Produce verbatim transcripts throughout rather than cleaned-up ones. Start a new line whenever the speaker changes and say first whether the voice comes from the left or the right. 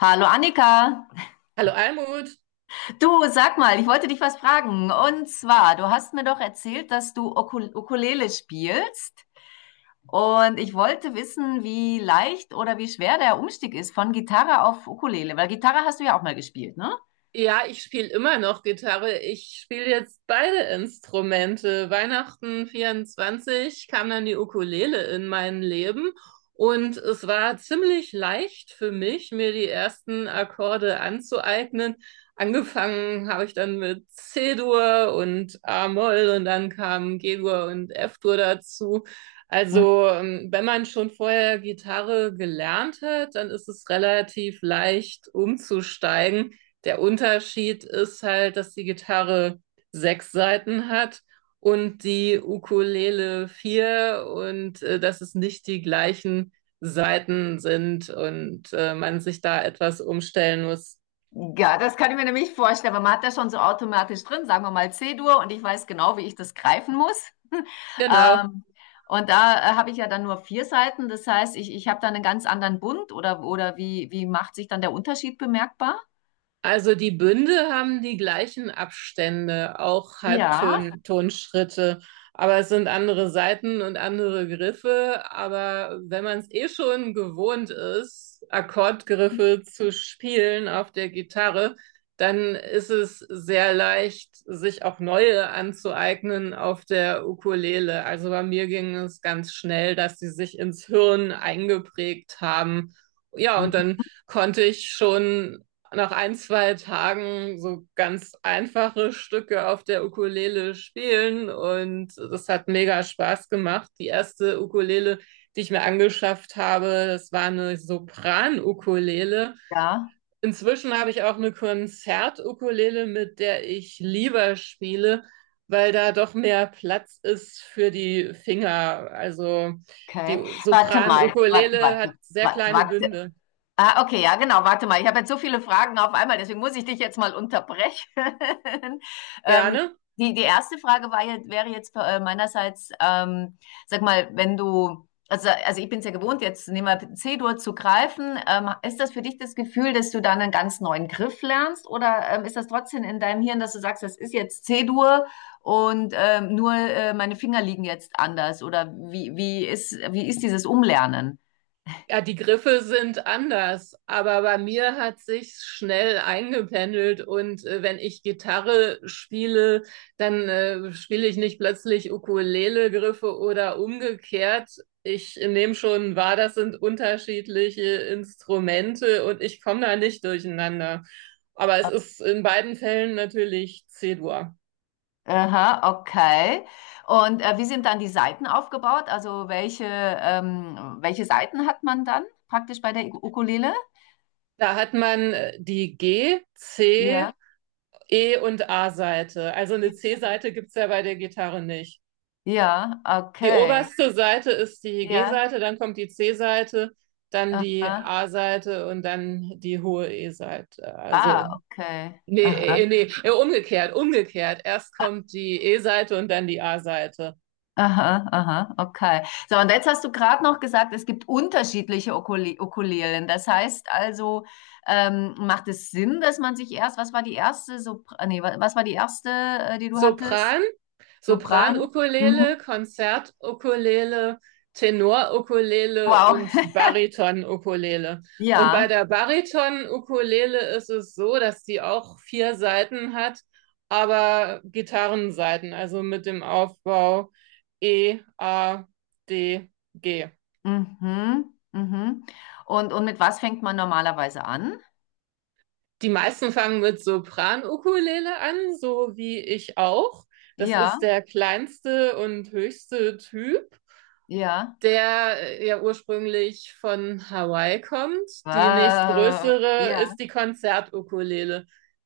left: Hallo Annika,
right: Hallo Almut.
left: du sag mal, ich wollte dich was fragen. Und zwar, du hast mir doch erzählt, dass du Ukul- Ukulele spielst. Und ich wollte wissen, wie leicht oder wie schwer der Umstieg ist von Gitarre auf Ukulele, weil Gitarre hast du ja auch mal gespielt, ne?
right: Ja, ich spiele immer noch Gitarre. Ich spiele jetzt beide Instrumente. Weihnachten vierundzwanzig kam dann die Ukulele in mein Leben und es war ziemlich leicht für mich, mir die ersten Akkorde anzueignen. Angefangen habe ich dann mit C-Dur und A-Moll und dann kamen G-Dur und F-Dur dazu. Also, ähm, wenn man schon vorher Gitarre gelernt hat, dann ist es relativ leicht umzusteigen. Der Unterschied ist halt, dass die Gitarre sechs Saiten hat und die Ukulele vier und äh, dass es nicht die gleichen Saiten sind und äh, man sich da etwas umstellen muss.
left: Ja, das kann ich mir nämlich vorstellen, weil man hat das schon so automatisch drin, sagen wir mal C-Dur, und ich weiß genau, wie ich das greifen muss.
right: Genau.
left: Ähm, und da äh, habe ich ja dann nur vier Seiten, das heißt, ich, ich habe dann einen ganz anderen Bund, oder, oder wie, wie macht sich dann der Unterschied bemerkbar?
right: Also die Bünde haben die gleichen Abstände, auch
left: Ja.
right: Halbtonschritte, aber es sind andere Saiten und andere Griffe. Aber wenn man es eh schon gewohnt ist, Akkordgriffe zu spielen auf der Gitarre, dann ist es sehr leicht, sich auch neue anzueignen auf der Ukulele. Also bei mir ging es ganz schnell, dass sie sich ins Hirn eingeprägt haben. Ja, und
left: Mhm.
right: dann konnte ich schon nach ein, zwei Tagen so ganz einfache Stücke auf der Ukulele spielen und das hat mega Spaß gemacht. Die erste Ukulele, die ich mir angeschafft habe, das war eine Sopran-Ukulele.
left: Ja,
right: Inzwischen habe ich auch eine Konzert-Ukulele, mit der ich lieber spiele, weil da doch mehr Platz ist für die Finger. Also die
left: okay. Warte mal, warte,
right: Sopran-Ukulele
left: warte,
right: hat sehr
left: warte,
right: kleine
left: warte.
right: Bünde.
left: Ah, okay, ja, genau. Warte mal, ich habe jetzt so viele Fragen auf einmal, deswegen muss ich dich jetzt mal unterbrechen. Ähm,
right: Gerne.
left: die, die erste Frage war jetzt- wäre jetzt äh, meinerseits, ähm, sag mal, wenn du, also, also ich bin es ja gewohnt, jetzt nehmen wir C-Dur zu greifen. Ähm, ist das für dich das Gefühl, dass du dann einen ganz neuen Griff lernst? Oder ähm, ist das trotzdem in deinem Hirn, dass du sagst, das ist jetzt C-Dur, und ähm, nur äh, meine Finger liegen jetzt anders? Oder wie, wie ist, wie ist dieses Umlernen?
right: Ja, die Griffe sind anders, aber bei mir hat sich schnell eingependelt und äh, wenn ich Gitarre spiele, dann äh, spiele ich nicht plötzlich Ukulele-Griffe oder umgekehrt. Ich nehme schon wahr, das sind unterschiedliche Instrumente und ich komme da nicht durcheinander. Aber es ist in beiden Fällen natürlich C-Dur.
left: Aha, okay. Und äh, wie sind dann die Saiten aufgebaut? Also welche, ähm, welche Saiten hat man dann praktisch bei der Ukulele?
right: Da hat man äh, die G, C,
left: Ja.
right: E und A-Seite. Also eine C-Seite gibt's ja bei der Gitarre nicht.
left: Ja,
right: Die
left: okay.
right: oberste Seite ist die
left: Ja,
right: G-Seite, dann kommt die C-Seite, dann die
left: aha.
right: A-Seite und dann die hohe E-Seite. Also,
left: Ah, okay.
right: nee,
left: Aha,
right: äh, nee, äh, umgekehrt, umgekehrt. Erst kommt die E-Seite und dann die A-Seite.
left: aha, aha, okay. So, und jetzt hast du gerade noch gesagt, es gibt unterschiedliche Ukule Ukulelen. Das heißt also, ähm, macht es Sinn, dass man sich erst, was war die erste, Sopr nee, wa- was war die erste, äh, die du
right: Sopran,
left: hattest? Sopran? Mhm.
right: Sopran-Ukulele, Konzert-Ukulele, Tenor-Ukulele
left: Wow.
right: und Bariton-Ukulele. Und bei
left: Ja.
right: der Bariton-Ukulele ist es so, dass die auch vier Saiten hat, aber Gitarrensaiten, also mit dem Aufbau E, A, D, G.
left: Mhm. Mhm. Und, und mit was fängt man normalerweise an?
right: Die meisten fangen mit Sopran-Ukulele an, so wie ich auch. Das
left: Ja,
right: ist der kleinste und höchste Typ,
left: ja.
right: der äh, ja ursprünglich von Hawaii kommt. Die
left: Wow.
right: nächstgrößere
left: Ja,
right: ist die Konzertukulele.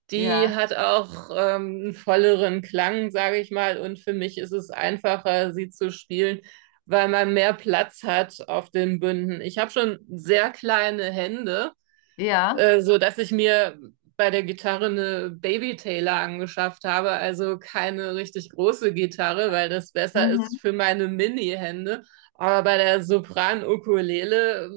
right: Die
left: ja,
right: hat auch ähm, einen volleren Klang, sage ich mal, und für mich ist es einfacher, sie zu spielen, weil man mehr Platz hat auf den Bünden. Ich habe schon sehr kleine Hände,
left: ja.
right: äh, so dass ich mir bei der Gitarre eine Baby Taylor angeschafft habe, also keine richtig große Gitarre, weil das besser ist
left: Mhm.
right: für meine Mini-Hände. Aber bei der Sopran-Ukulele,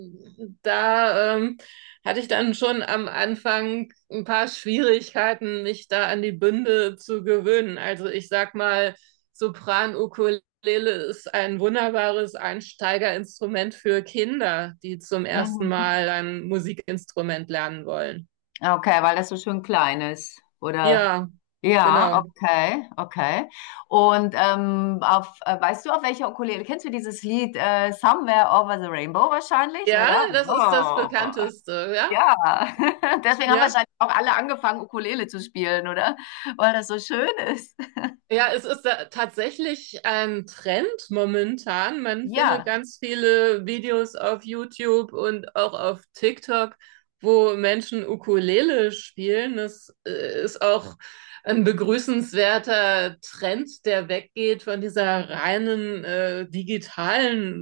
right: da ähm, hatte ich dann schon am Anfang ein paar Schwierigkeiten, mich da an die Bünde zu gewöhnen. Also ich sag mal, Sopran-Ukulele Ukulele ist ein wunderbares Einsteigerinstrument für Kinder, die zum ersten
left: Mhm.
right: Mal ein Musikinstrument lernen wollen.
left: Okay, weil das so schön klein ist. Oder?
right: Ja,
left: Ja,
right: genau.
left: okay, okay. Und ähm, auf, äh, weißt du, auf welcher Ukulele? Kennst du dieses Lied äh, Somewhere Over the Rainbow wahrscheinlich,
right: Ja,
left: oder?
right: das ist das
left: Wow.
right: bekannteste, ja?
left: Ja, deswegen haben
right: Ja.
left: wahrscheinlich auch alle angefangen, Ukulele zu spielen, oder? Weil das so schön ist.
right: Ja, es ist da tatsächlich ein Trend momentan. Man findet
left: Ja,
right: ganz viele Videos auf YouTube und auch auf TikTok, wo Menschen Ukulele spielen. Das äh, ist auch ein begrüßenswerter Trend, der weggeht von dieser reinen äh, digitalen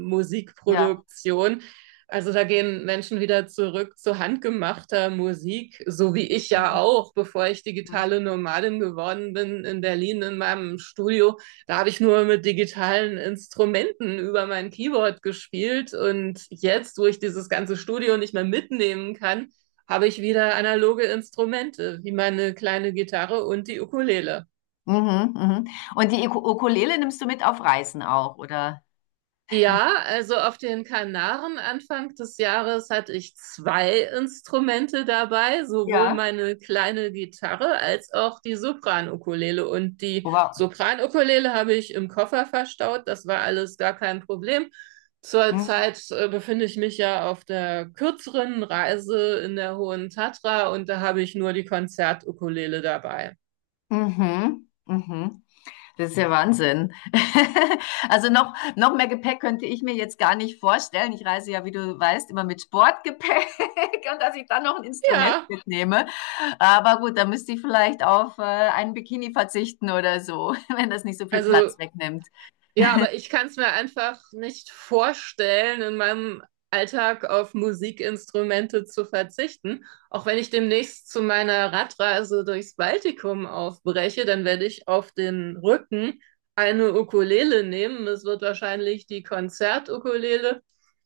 left: ja.
right: Musikproduktion, also da gehen Menschen wieder zurück zu handgemachter Musik, so wie ich ja
left: Mhm,
right: auch, bevor ich
left: mhm,
right: digitale Nomadin geworden bin in Berlin in meinem Studio. Da habe ich nur mit digitalen Instrumenten über mein Keyboard gespielt und jetzt, wo ich dieses ganze Studio nicht mehr mitnehmen kann, habe ich wieder analoge Instrumente, wie meine kleine Gitarre und die Ukulele.
left: mhm. Mhm. Und die Iku- Ukulele nimmst du mit auf Reisen auch, oder?
right: Ja, also auf den Kanaren Anfang des Jahres hatte ich zwei Instrumente dabei, sowohl
left: Ja.
right: meine kleine Gitarre als auch die Sopranukulele. Und die
left: Wow.
right: Sopranukulele habe ich im Koffer verstaut. Das war alles gar kein Problem.
left: Mhm,
right: Zurzeit äh, befinde ich mich ja auf der kürzeren Reise in der Hohen Tatra und da habe ich nur die Konzertukulele dabei.
left: mhm. Mhm. Das ist ja Wahnsinn. Also noch, noch mehr Gepäck könnte ich mir jetzt gar nicht vorstellen. Ich reise ja, wie du weißt, immer mit Sportgepäck und dass ich dann noch ein Instrument
right: Ja,
left: mitnehme. Aber gut, da müsste ich vielleicht auf äh, einen Bikini verzichten oder so, wenn das nicht so viel Platz
right: also
left: wegnimmt.
right: Ja, aber ich kann es mir einfach nicht vorstellen, in meinem Alltag auf Musikinstrumente zu verzichten. Auch wenn ich demnächst zu meiner Radreise durchs Baltikum aufbreche, dann werde ich auf den Rücken eine Ukulele nehmen. Es wird wahrscheinlich die Konzertukulele.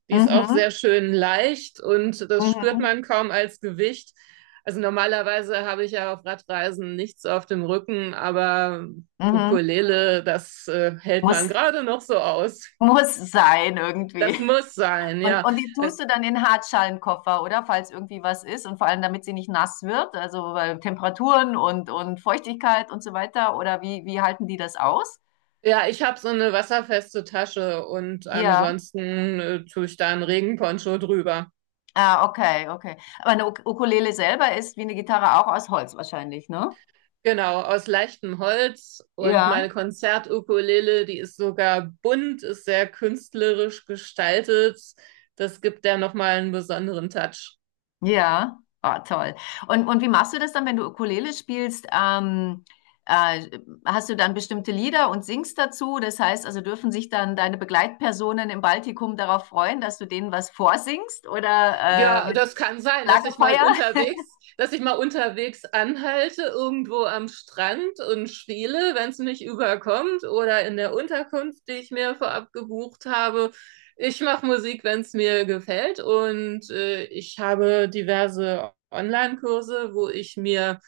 right: Die ist auch
left: Mhm,
right: sehr schön leicht und das spürt
left: mhm,
right: man kaum als Gewicht. Also normalerweise habe ich ja auf Radreisen nichts auf dem Rücken, aber
left: mhm.
right: Ukulele, das äh, hält man
left: Muss
right: gerade noch so aus.
left: Muss sein
right: Das
left: irgendwie.
right: muss sein,
left: Und
right: ja.
left: und die
right: Äh,
left: tust du dann in den Hartschalenkoffer, oder? Falls irgendwie was ist, und vor allem, damit sie nicht nass wird, also, weil Temperaturen und und Feuchtigkeit und so weiter, oder wie wie halten die das aus?
right: Ja, ich habe so eine wasserfeste Tasche und
left: Ja.
right: ansonsten äh, tue ich da einen Regenponcho drüber.
left: Ah, okay, okay. Aber eine Uk Ukulele selber ist wie eine Gitarre auch aus Holz wahrscheinlich, ne?
right: Genau, aus leichtem Holz und
left: Ja.
right: meine Konzertukulele, die ist sogar bunt, ist sehr künstlerisch gestaltet. Das gibt der nochmal einen besonderen Touch.
left: Ja, ah, toll. Und, und wie machst du das dann, wenn du Ukulele spielst? Ähm, äh, hast du dann bestimmte Lieder und singst dazu? Das heißt, also dürfen sich dann deine Begleitpersonen im Baltikum darauf freuen, dass du denen was vorsingst oder äh,
right: Ja,
left: mit
right: das kann sein, dass ich mal
left: Lagerfeuer?
right: unterwegs, dass ich mal unterwegs anhalte, irgendwo am Strand und spiele, wenn es mich überkommt, oder in der Unterkunft, die ich mir vorab gebucht habe. Ich mache Musik, wenn es mir gefällt, und äh, ich habe diverse Online-Kurse, wo ich mir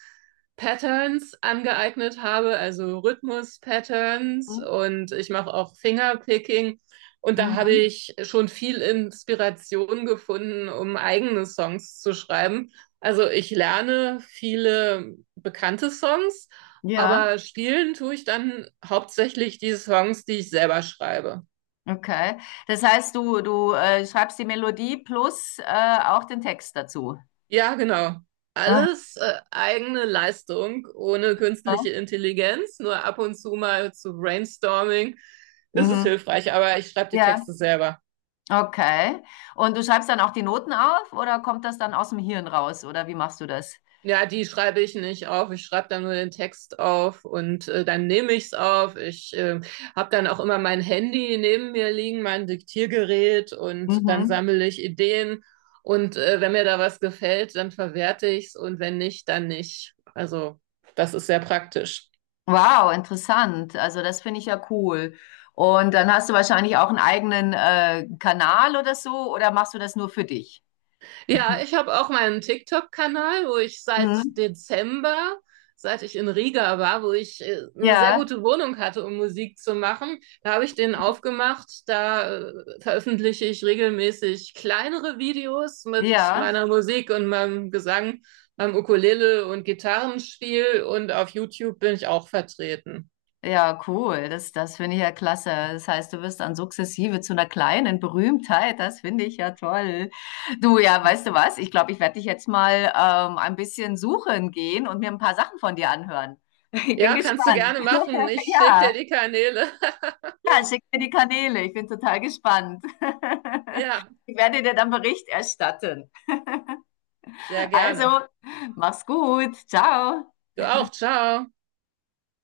right: Patterns angeeignet habe, also Rhythmus-Patterns,
left: Mhm.
right: und ich mache auch Fingerpicking. Und da habe
left: Mhm.
right: ich schon viel Inspiration gefunden, um eigene Songs zu schreiben. Also ich lerne viele bekannte Songs,
left: Ja,
right: aber spielen tue ich dann hauptsächlich die Songs, die ich selber schreibe.
left: okay. Das heißt, du, du äh, schreibst die Melodie plus äh, auch den Text dazu.
right: Ja, genau.
left: Aha.
right: Alles äh, eigene Leistung, ohne künstliche Intelligenz, nur ab und zu mal zu Brainstorming ist es
left: Mhm.
right: hilfreich, aber ich schreibe die
left: Ja.
right: Texte selber.
left: Okay. Und du schreibst dann auch die Noten auf, oder kommt das dann aus dem Hirn raus, oder wie machst du das?
right: Ja, die schreibe ich nicht auf. Ich schreibe dann nur den Text auf und äh, dann nehme ich es auf. Ich äh, habe dann auch immer mein Handy neben mir liegen, mein Diktiergerät und dann
left: Mhm.
right: sammle ich Ideen. Und äh, wenn mir da was gefällt, dann verwerte ich es und wenn nicht, dann nicht. Also das ist sehr praktisch.
left: Wow, interessant. Also das finde ich ja cool. Und dann hast du wahrscheinlich auch einen eigenen äh, Kanal oder so, oder machst du das nur für dich?
right: Ja, ich habe auch meinen TikTok-Kanal, wo ich seit
left: Mhm.
right: Dezember, seit ich in Riga war, wo ich äh, eine sehr
left: Ja,
right: gute Wohnung hatte, um Musik zu machen, da habe ich den aufgemacht. Da äh, veröffentliche ich regelmäßig kleinere Videos mit
left: ja.
right: meiner Musik und meinem Gesang, meinem Ukulele und Gitarrenspiel und auf YouTube bin ich auch vertreten.
left: Ja, cool. Das, das finde ich ja klasse. Das heißt, du wirst dann sukzessive zu einer kleinen Berühmtheit. Das finde ich ja toll. Du, ja, weißt du was? Ich glaube, ich werde dich jetzt mal ähm, ein bisschen suchen gehen und mir ein paar Sachen von dir anhören. Ich bin
right: Ja, kannst du
left: gespannt.
right: gerne machen. Ich schicke
left: Ja,
right: dir die Kanäle.
left: ja, schick mir die Kanäle. Ich bin total gespannt.
right: Ja,
left: Ich werde dir dann Bericht erstatten.
right: sehr gerne.
left: Also, mach's gut. Ciao.
right: Du auch. Ciao.